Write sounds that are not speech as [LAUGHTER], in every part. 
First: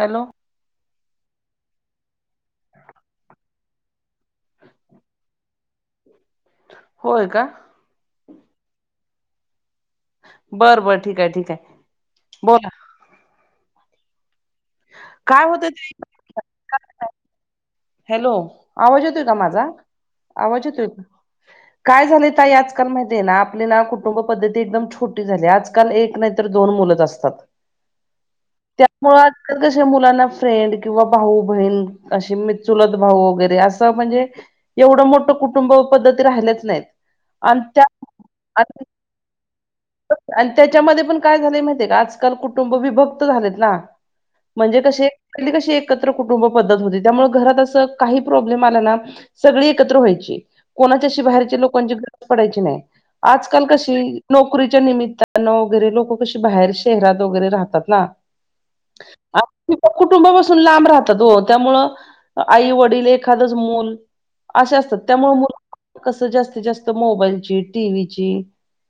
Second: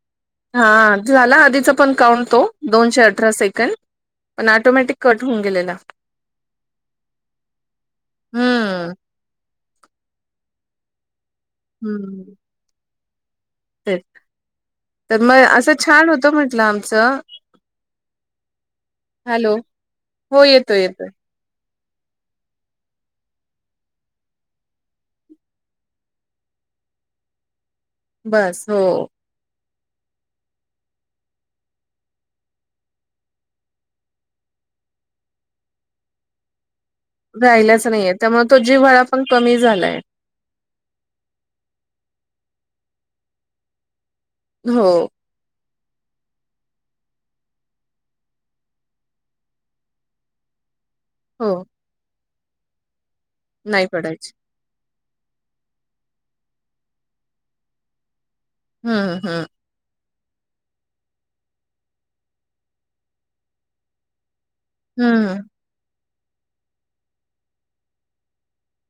Hello. हा झाला आधीचपण काउंट तो, दोनशे अठरा सेकंड. पण ऑटोमॅटिक कट होऊन गेलेला. होय का? हम्म बर बर ठीक हाय ठीक हाय. हं हं. बोला. ते, तर मग काय होतं असं ते छान होतं म्हटलं आमचं. हॅलो आवाज येतोय का हॅलो माझा, आवाज येतोय? [INAUDIBLE] काय झालंय ताई आजकाल माहिती आहे ना. आपली ना कुटुंब पद्धती एकदम छोटी झाली आहे. आजकाल एक नाही तर दोन मुलंच असतात, बस हो त्यामुळच तर कसे मुलांना फ्रेंड किंवा भाऊ बहीण अशी मित् चुलत भाऊ वगैरे असं म्हणजे, एवढं मोठं कुटुंब पद्धती राहिल्याच नाहीत. आणि त्या राहिलाच नाहीये, त्यामुळे तो जीव्हाळापण कमी झालाय. आणि त्याच्यामध्ये पण काय झालंय माहितीय का, आजकाल कुटुंब विभक्त झालेत ना. म्हणजे हो कसे आधी कशी एकत्र कुटुंब पद्धत होती त्यामुळे घरात असं काही प्रॉब्लेम आला ना, सगळी एकत्र व्हायची. कोणाची अशी हो बाहेरच्या लोकांची पडायची नाही. आजकाल नाही कशी पडायची नोक नोकरीच्या निमित्तानं वगैरे लोक कशी बाहेर शहरात वगैरे राहतात ना. हम्म हम्म [UNINTELLIGIBLE] कुटुंबापासून लांब राहतात हो त्यामुळं आई वडील एखादंच मूल असे असतात त्यामुळे हम्म मुल कसं जास्तीत जास्त मोबाईलची, टीव्हीची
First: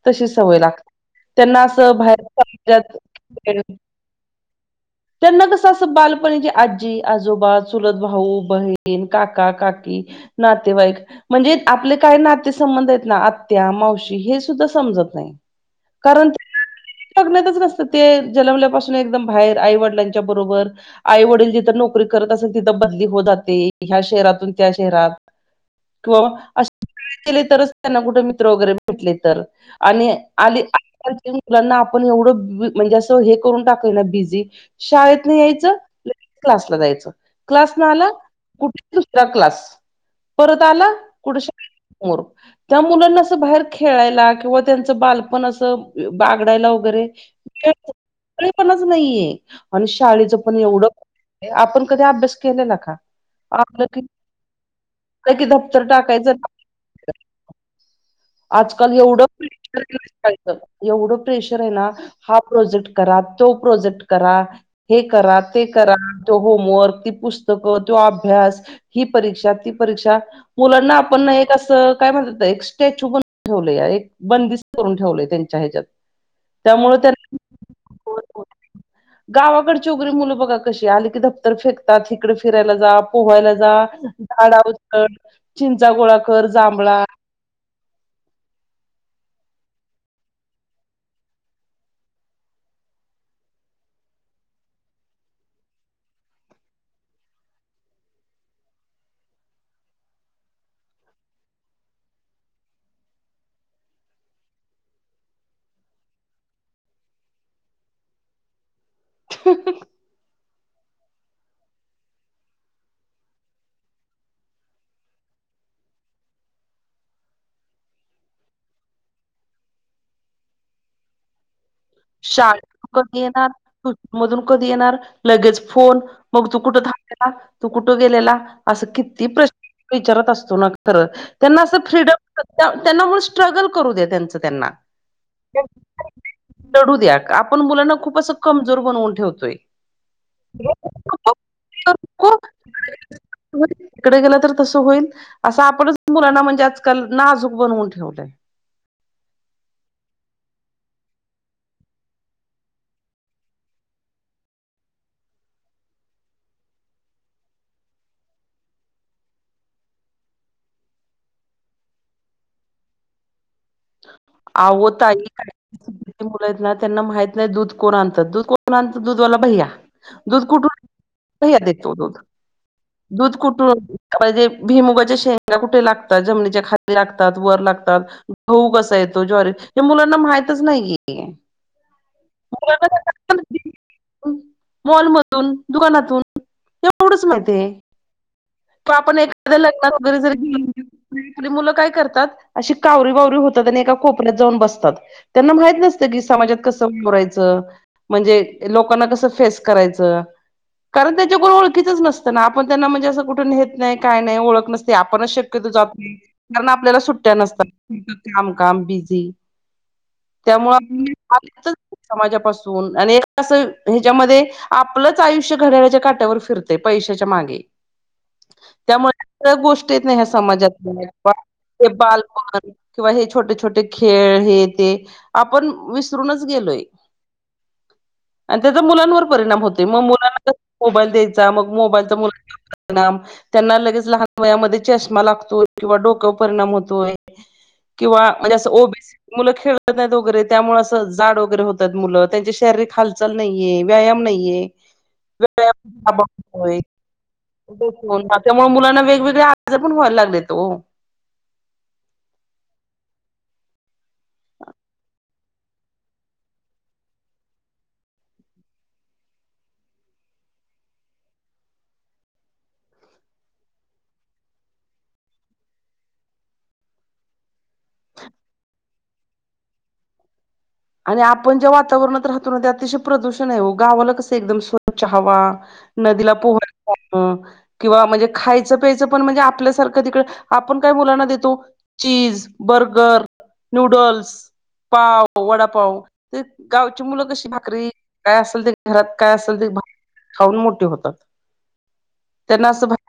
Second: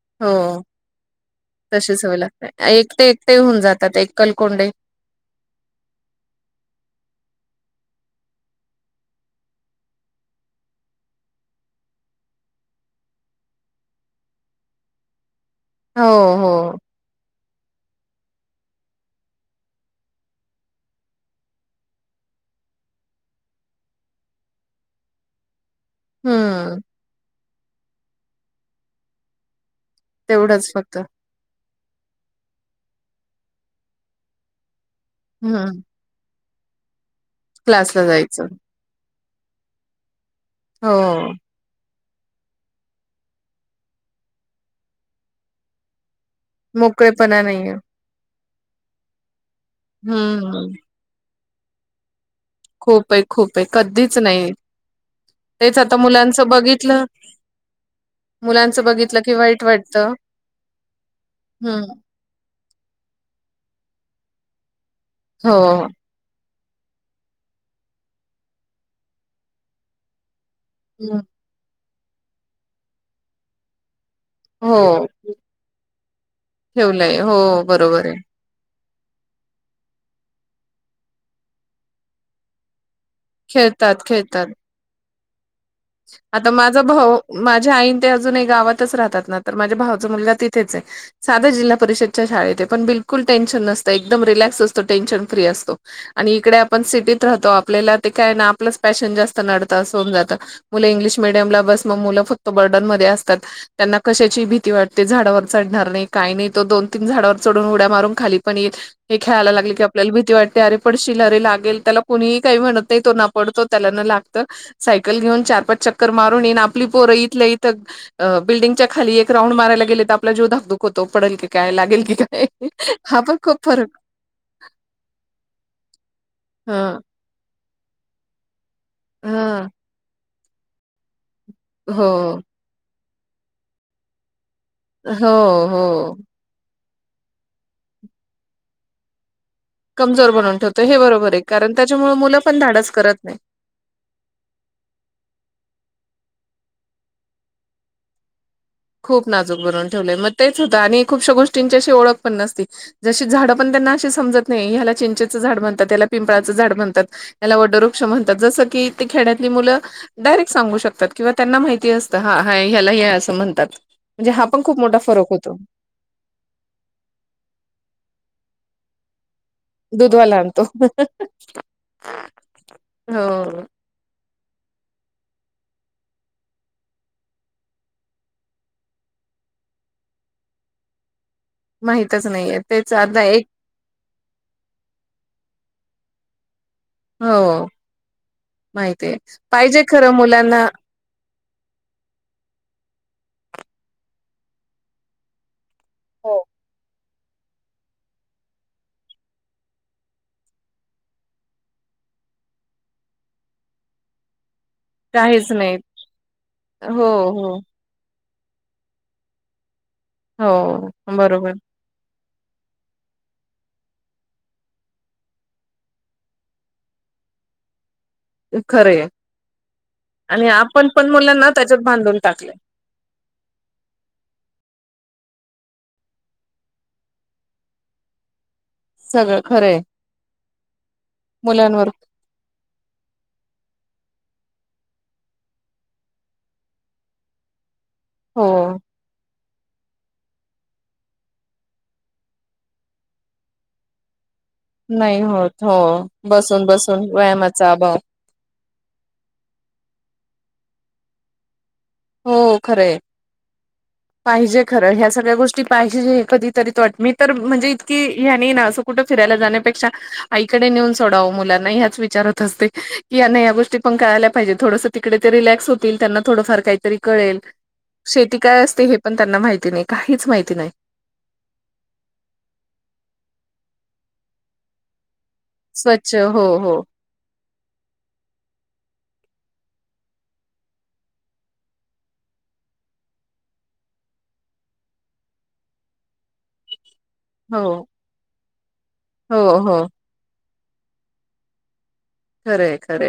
तशी सवय हो लागते. त्यांना तशी असं सवय लागते बाहेर एकटे एकटे होऊन जातात एकलकोंडे [UNINTELLIGIBLE] त्यांना कसं असं बालपणी आजी, आजोबा चुलत भाऊ, बहीण, काका, काकी नातेवाईक म्हणजे आपले काय नातेसंबंध आहेत ना आत्या, मावशी हेसुद्धा समजत नाही. हो हो. बगण्यातच कसं ते जन्मल्यापासून एकदम बाहेर, आईवडिलांच्या बरोबर आई वडील जिथं नोकरी करत असेल, तिथं बदली होत जाते. ह्या शहरातून त्या शहरात. किंवा हम्म असे केले तरच त्यांना कुठे मित्र वगैरे भेटले तर आणि आली तेवढंच फक्त [UNINTELLIGIBLE] मुलांना आपण एवढं म्हणजे असं हे करून टाकाय ना बिझी, शाळेतनं यायचं हम्म क्लासला जायचं. क्लासनं क्लासला आला, जायचं [UNINTELLIGIBLE] दुसरा क्लास. परत आला हो कुठं शा मोर त्या मुलांना असं बाहेर खेळायला किंवा त्यांचं बालपण असं बागडायला वगैरे मोकळेपणा नाहीये मीपणाच नाहीये आणि शाळेचंपण हम्म एवढं आपण कधी अभ्यास केले नां काल खूप आहे खूप आहे आपलं की कधीच नाही तेच आता टाकायचं मुलांचं [UNINTELLIGIBLE] बघितलं. मुलांचं आजकाल बघितलं एवढं की वाईट वाटतं प्रेशरचं [UNINTELLIGIBLE] एवढं प्रेशर आहे ना हम्म हा प्रोजेक्ट करा तो प्रोजेक्ट करा हे करा हो ते करा. तो होमवर्क ती पुस्तकं तो अभ्यास ही परीक्षा ती परीक्षा मुलांना हं. आपण एक असं काय म्हणतात ते एक स्टॅच्यू बनून ठेवले एक बंदिष्ट करून हो ठेवलंय त्यांच्या हेच्यात त्यामुळे ठेवलंय त्यांना हो बरोबर आहे गावाकडेची उकरी मुलं बघा कशी आली की दप्तर फेकतात हिककडे फिरायला जा पोहायला जा खेळतात खेळतात झाडा वर चढ चिंचा गोळाकर आता माझा जांभळा भाऊ माझ्या आईन ते अजून गावातच राहतात ना तर माझ्या भावचा मुलगा तिथेच आहे. साध्या जिल्हा परिषदच्या शाळेत पण बिलकुल टेनशन नसतं एकदम रिलॅक्स असतो टेन्शन फ्री असतो. आणि इकडे आपण सिटीत राहतो आपल्याला ते काय ना आपलंच पॅशन जास्त नडतं अस होऊन जात. मुलं इंग्लिश मिडियम ला बस मग मुलं फक्त बर्डनमध्ये असतात. त्यांना कशाची भीती वाटते झाडावर चढणार नाही काही नाही तो दोन तीन झाडावर चढून उड्या मारून खाली पण येईल हे खेळायला लागले कि आपल्याला भीती वाटते अरे पडशील अरे लागेल त्याला कुणीही काही म्हणत नाही तो ना पडतो त्याला ना लागत सायकल घेऊन चार पाच चक्कर मारून येन आपली पोरं इथल्या इथं अ बिल्डिंगच्या खाली एक राऊंड मारयला गेले तर आपला जीव धाक दुक होतो पडेल की काय लागेल शाळेतून कधी हा पण येणार खूप फरक आहे ट्युशन मधून कधी येणार लगेच फोन मग तू कुठं हं, थांबलेला तू कुठं गेलेला असं किती हं. प्रश्न विचारत असतो ना खरं त्यांना असं फ्रीडम हो, ते त्यांना मग स्ट्रगल करू दे त्यांचं त्यांना. हो हो. लढू द्या आपण मुलांना खूप असं कमजोर बनवून ठेवतोय. कमजोर बनवून ठेवतो हे बरोबर आहे कारण त्याच्यामुळे मुलं पण धाडस करत नाही. इकडे गेलं तर तसं होईल असं आपणच मुलांना म्हणजे आजकाल नाजूक बनवून ठेवलंय. खूप नाजूक बनवून ठेवलेय मग तेच होत आणि खूपश्या गोष्टींची अशी ओळख पण नसती जशी झाडं पण त्यांना अशी समजत नाही ह्याला चिंचेचं झाड म्हणतात याला पिंपळाचं झाड म्हणतात. त्याला वडवृक्ष म्हणतात जसं की ते खेणड्यातली मुलं डायरेक्ट सांगू शकतात किंवा त्यांना माहिती असतं हा हा ह्यालाही असं म्हणतात. म्हणजे हा पण खूप मोठा फरक होतो. मुला आहेत ना त्यांना माहित नाही दूध कोण आणतं दूध कोण आणतं दूधवाला भैया. दुधवाला दूध आणतो कुठून भैय्या तो दूध दूध हो. कुठून ते भिमुगाच्या शेंगा कुठे लागतात जमीनीच्या खाली लागतात वर लागतात गहू कसा येतो ज्वारी हे मुलांना माहितच नाही आहे. माहितच नाहीये तेच अर्धा एक मॉलमधून दुकानातून तेवढच माहित हो आहे माहितीय आपण एखाद्या पाहिजे लग्नाला खरं वगैरे जर मुलांना घेऊन आपली मुलं काय करतात अशी कावरी बावरी होतात आणि एका कोपऱ्यात जाऊन बसतात. त्यांना माहित नसतं की हो समाजात कसं उभ राहायचं म्हणजे लोकांना कसं फेस करायचं कारण त्यांच्या कोण ओळखीच नसतं ना आपण त्यांना म्हणजे असं कुठून हेेत नाही काय नाही ओळख नसत ते आपणच शक्यतो जात नाही कारण आपल्याला हो सुट्ट्या हो नसतात. काम काम बिझी हो त्यामुळे बरोबर आपणच [UNINTELLIGIBLE] समाजापासून आणि एकट असं हेच्यामध्ये आपलंच आयुष्य घड्याळ्याच्या काट्यावर फिरते पैशाच्या मागे. [INAUDIBLE] खरंय. त्यामुळे स गोष्ट येत नाही ह्या आणि समाजात आपण पण मुलांना त्याच्यात ते बांधून टाकले. बालपण [UNINTELLIGIBLE] किंवा हे छोटे छोटे खेळ हे ते आपण विसरूनच गेलोय. आणि त्याचा मुलांवर सगळं परिणाम खरंय होते मग मुलांना मोबाईल द्यायचा मग मुलांवर मोबाईलचा मुला. [INAUDIBLE] नाम. त्यांना लगेच लहान वयामध्ये, चष्मा लागतोय किंवा डोक्यावर परिणाम होतोय. किंवा हो म्हणजे असं ओबीसी मुलं खेळत नाहीत वगैरे त्यामुळे असं जाड वगैरे होतात मुलं त्यांची, शारीरिक हालचाल नाहीये व्यायाम नाहीये. नाही होत हो बसून बसून व्यायामाचा अभाव [UNINTELLIGIBLE] त्यामुळे मुलांना वेगवेगळे आजार पण व्हाय लागलेत ओ. हो खरे पाहिजे खरं ह्या सगळ्या गोष्टी पाहिजे जे कधीतरी तो वाट मी तर म्हणजे इतकी हह्यानी न असं कुठं फिरायला जाण्यापेक्षा आईकडे नेऊन सोडावं मुलांना ह्याच विचारत असते. की या गोष्टी पण कळायला पाहिजे थोडंसं, तिकडे ते रिलॅक्स होतील, त्यांना थोडं फार काय. तरी कळेल शेती काय असते हे, पण त्यांना माहिती नाही काहीच माहिती नाही. आणि आपण ज्या वातावरणात राहतो ना ते, अतिशय प्रदूषण आहे गावाला कसं एकदम स्वच्छ हवा. स्वच्छ नदीला हो पूर. हो हा किंवा म्हणजे खायचं प्यायचं पण म्हणजे आपल्यासारखं तिकडे आपण काय मुलांना देतो चीज, बर्गर, नूडल्स, पाव वडापाव ते गावची मुलं कशी हो भाकरी काय असेल ते घरात काय हो असेल ते हो भा खाऊन मोठे होतात. त्यांना खरंय असं, खरंय.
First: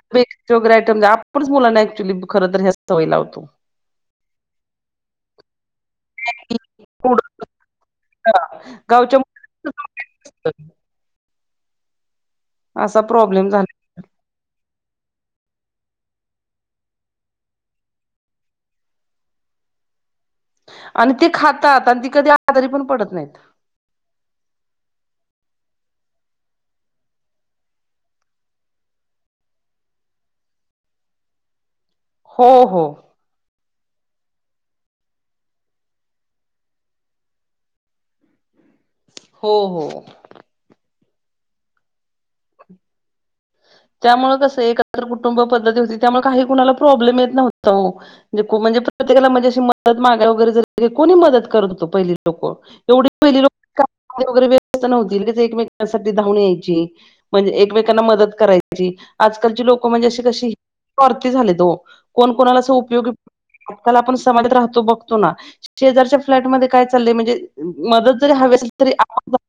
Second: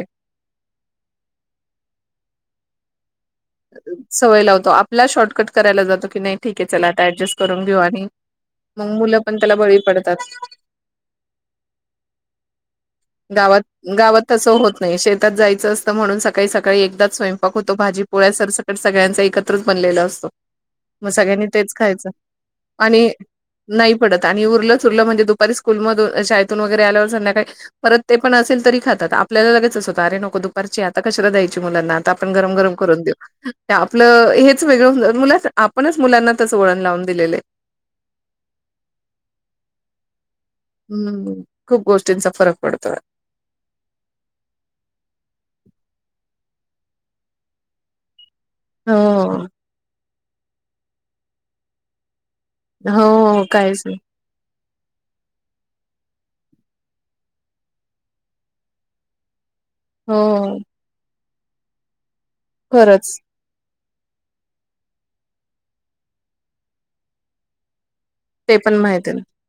चोगर आयटम द्या आपणच मुलाना ऍक्च्युली खरं तर हे सवय लावतो. सवय लावतो आपला शॉर्टकट करायला जातो की नाही ठीक आहे चला आता ऍडजस्ट करून घेऊ आणि मग गावच्या मुलं पण त्याला बळी पडतात. असा प्रॉब्लेम गावात झालायं. गावात तसं होत नाही शेतात जायचं असतं म्हणून सकाळी सकाळी एकदाच स्वयंपाक होतो भाजी पोळ्या सर सकट सगळ्यांचा एकत्रच बनलेला असतो. मग आणि ते सगळ्यांनी तेच खातात आणि खायचं ती कधी आजारी पण आणि पडत नाहीत नाही पडत आणि उरलंच सुरलं म्हणजे, दुपारी स्कूलमधून शाळेतून वगैरे आल्यावर संध्याकाळी. परत ते पण असेल तरी खातात आपल्याला लगेच असं होतं अरे नको दुपारची आता कशाला द्यायची मुलांना ता आपण हो गरम-गरम हो आपलं हेच वेगळं होवू उलट आपणच मुलांना तस वळण लावून दिलेलं. हो हो. हम्म खूप गोष्टींचा फरक पडतो. त्यामुळे कसं एकत्र कुटुंब पद्धती होती त्यामुळे काही कुणाला प्रॉब्लेम येत नव्हता. म्हे म्हणजे प्रत्येकाला हो, म्हणजे अशी मदत मागाय वगैरे, जरी की कोणी मदत करत होती लोकं. एवढी पहिली हो लोकं. काहीच नाही. [UNINTELLIGIBLE] व्यस्त नव्हती ऐकमेकांसाठी धावून यायची म्हणजे एकमेकांना मदत करायची आजकालची लोकं म्हणजे अशी कशी हो, स्वार्थी झालेत हो. कोण कोणाला असं उपयोगी खरंच आता आपण समाजात राहतो बघतो ना. शेजारच्या फ्लॅट मध्ये काय चाललंय म्हणजे मदत, ते पण माहिती नाही [UNINTELLIGIBLE]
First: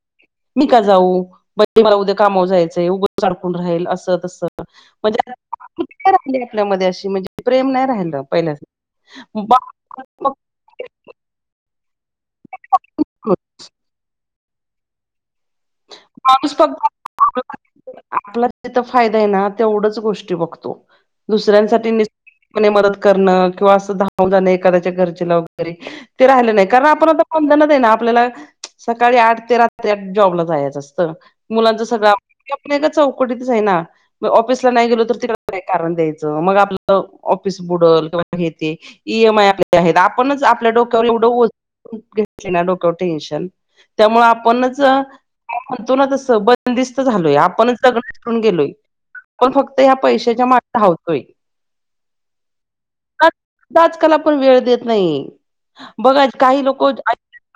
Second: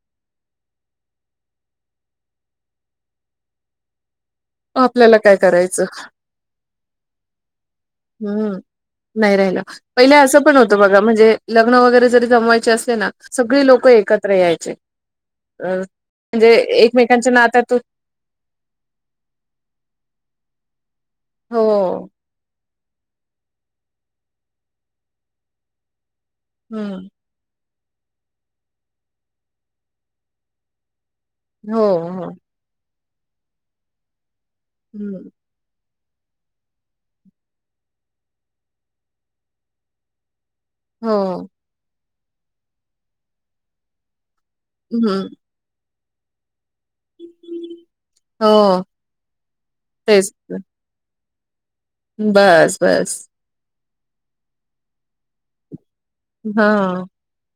मी का जाऊ बजे मला उद्या कामावर जायचंय. [UNINTELLIGIBLE] कोण राहील असं म्हणजे तसं आपल्याला काय म्हणजे करायचं. [UNINTELLIGIBLE] मध्ये अशी म्हणजे प्रेम नाय राहिला. हम्म नाही राहिलं पहिले असं पण होत त बघा म्हणजे लग्न वगैरे जरी जमवायचे असले ना सगळी लोक एकत्र यायचे. अ म्हणजे माणूस एकमेकांच्या फक्त नात्यात आपला तिथं फायदा आहे ना तेवढंच गोष्टी बघतो दुसऱ्यांसाठी हो, नि. [INAUDIBLE] मने मदद करणं किंवा असं धावून जाणे एखाद्याच्या घरचेला वगैरे ते राहिलं नाही कारण हम्म, आपण आता बंधनात आहे ना, आपल्याला सकाळी आठ ते रात्री आठ जॉबला जायचं असतं. हो, मुलांचा सगळं हो, [INAUDIBLE] का चौकटीतच आहे ना मग ऑफिसला नाही गेलो तर हम्म, तिकडं कारण द्यायचं मग, आपलं ऑफिस बुडल किंवा हे ते. ई एम आय आपल्या आहेत, आपणच आपल्या डोक्या हो, एवढं [UNINTELLIGIBLE] डोक टेन्शन त्यामुळे आपणच. हम्म. म्हण तो ना तसं बंदिस्त. झालोय आपण जगून गेलोय, हो, आपण फक्त या तेच पैशाच्या तर. माग धावतोय. बस बस. आजकाल आपण वेळ देत नाही, बघा काही लोक. हां,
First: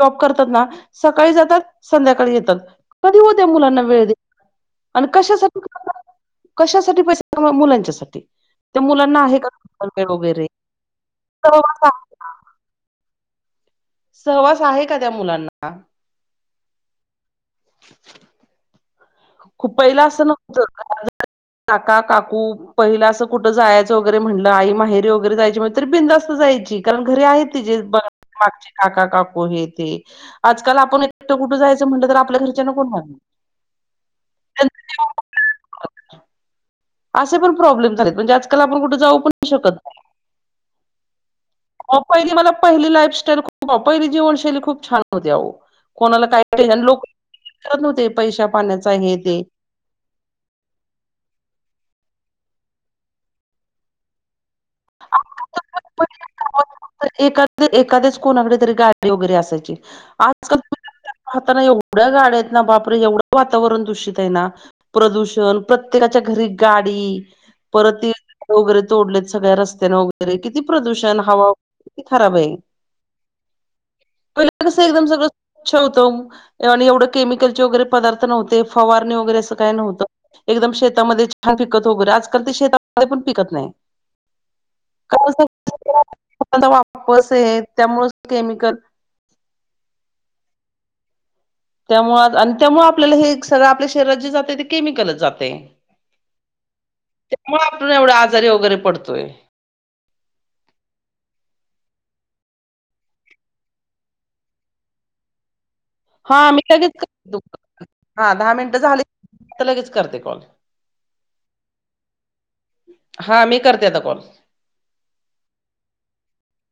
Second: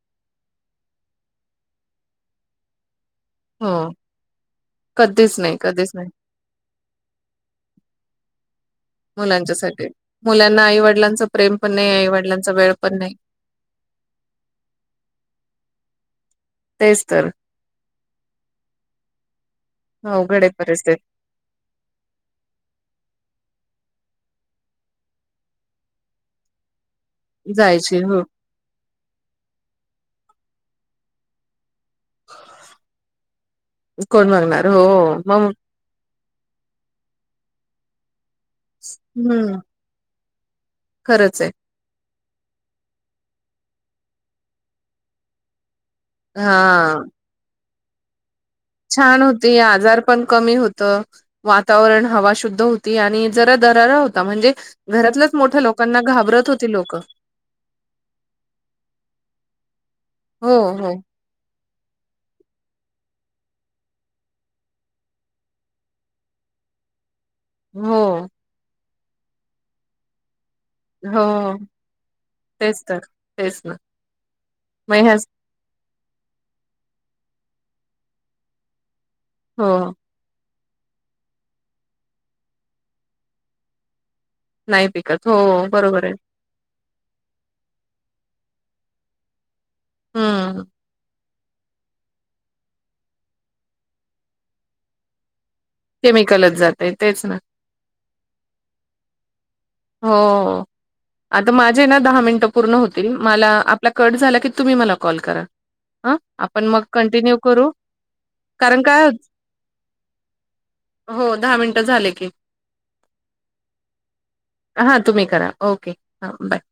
जॉब करतात ना सकाळी जातात. संध्याकाळी येतात कधी. त्या मुलांना हो, वेळ दे, आणि कधीच नाही, कशासाठी. कधीच नाही. कशासाठी पैसे मुलांच्यासाठी. त्या मुलांना आहे का मुलांच्या साठी वेळ वगैरे मुलांना आईवडिलांचा प्रेम पण सहवास नाही आईवडिलांचा वेळ पण नाही. सहवास आहे का त्या मुलांना. तेच तर. खूप पहिला असं अवघड आहे नव्हतं. [INAUDIBLE] काका काकू पहिला असं कुठं जायचं, वगैरे म्हणलं आई माहेरी वगैरे जायची. म्हणली तरी बिनधास्त जायची. कारण घरी आहेत तीजे जायची हो मागचे काका काकू हे ते आजकाल आपण एक कुठे जायच आपण म्हटलं तर, आपल्या घरच्यां कोण [UNINTELLIGIBLE] कोण बघणार हो मग. असे पण प्रॉब्लेम झालेत म्हणजे आजकाल आपण कुठे जाऊ पण नाही हम्म शकत. नाही खरंच आहे. पहिली मला पहिली लाईफस्टाईल खूप पहिली जीवनशैली खूप छान होती. कोणाला काय हा लोकत नव्हते, पैशा पाण्याच हे ते. हे आजार. पण कमी होत वातावरण हवा शुद्ध होती आणि जरा दरारा होता म्हणजे घरातल्याच मोठ्या लोकांना घाबरत होती लोक. तर एखाद एखाद्याच कोणाकडे तरी गाडी वगैरे असायची हो आजकाल हो आताना एवढ्या गाड्या आहेत ना, बापरे एवढं वातावरण दूषित आहे ना. प्रदूषण प्रत्येकाच्या घरी गाडी. परत हो. [UNINTELLIGIBLE] वगैरे तोडलेत सगळ्या रस्त्याने वगैरे किती प्रदूषण हो हव. किती खराब आहे तेच तर तेच ना पहिलं, कस मग एकदम ह्याच सगळं. छे होतो आणि एवढं केमिकलचे वगैरे पदार्थ नव्हते फवारणी वगैरे असं काय हो. नव्हतं. एकदम शेतामध्ये छान पिकत वगैरे, आजकाल ते शेतामध्ये पण पिकत नाही. नाही पिकत हो बरोबर आहे. आता वापस ये त्यामुळे केमिकल. हम्म. त्यामुळेळ आणि त्यामु आपल्याला हे सगळं आपल्या शरीरात जे जाते ते केमिकलच जाते. केमिकलच जाते, तेच ना. कोन आपल एवढ आजारी वगैरे पडतोय. हो. आता माझे ना दहा मिनिटं पूर्ण होतील मला आपला कट झाला की तुम्ही मला कॉल करा. ह हा मी आपण मग लगेच कंटिन्यू करते, करू. हा दहा मिनिट कारण झाली, काय तर लगेच करते कॉल. हो दहा मिनटं झाले की. हा मी करते आता कॉल. हां तुम्ही करा ओके हां बाय.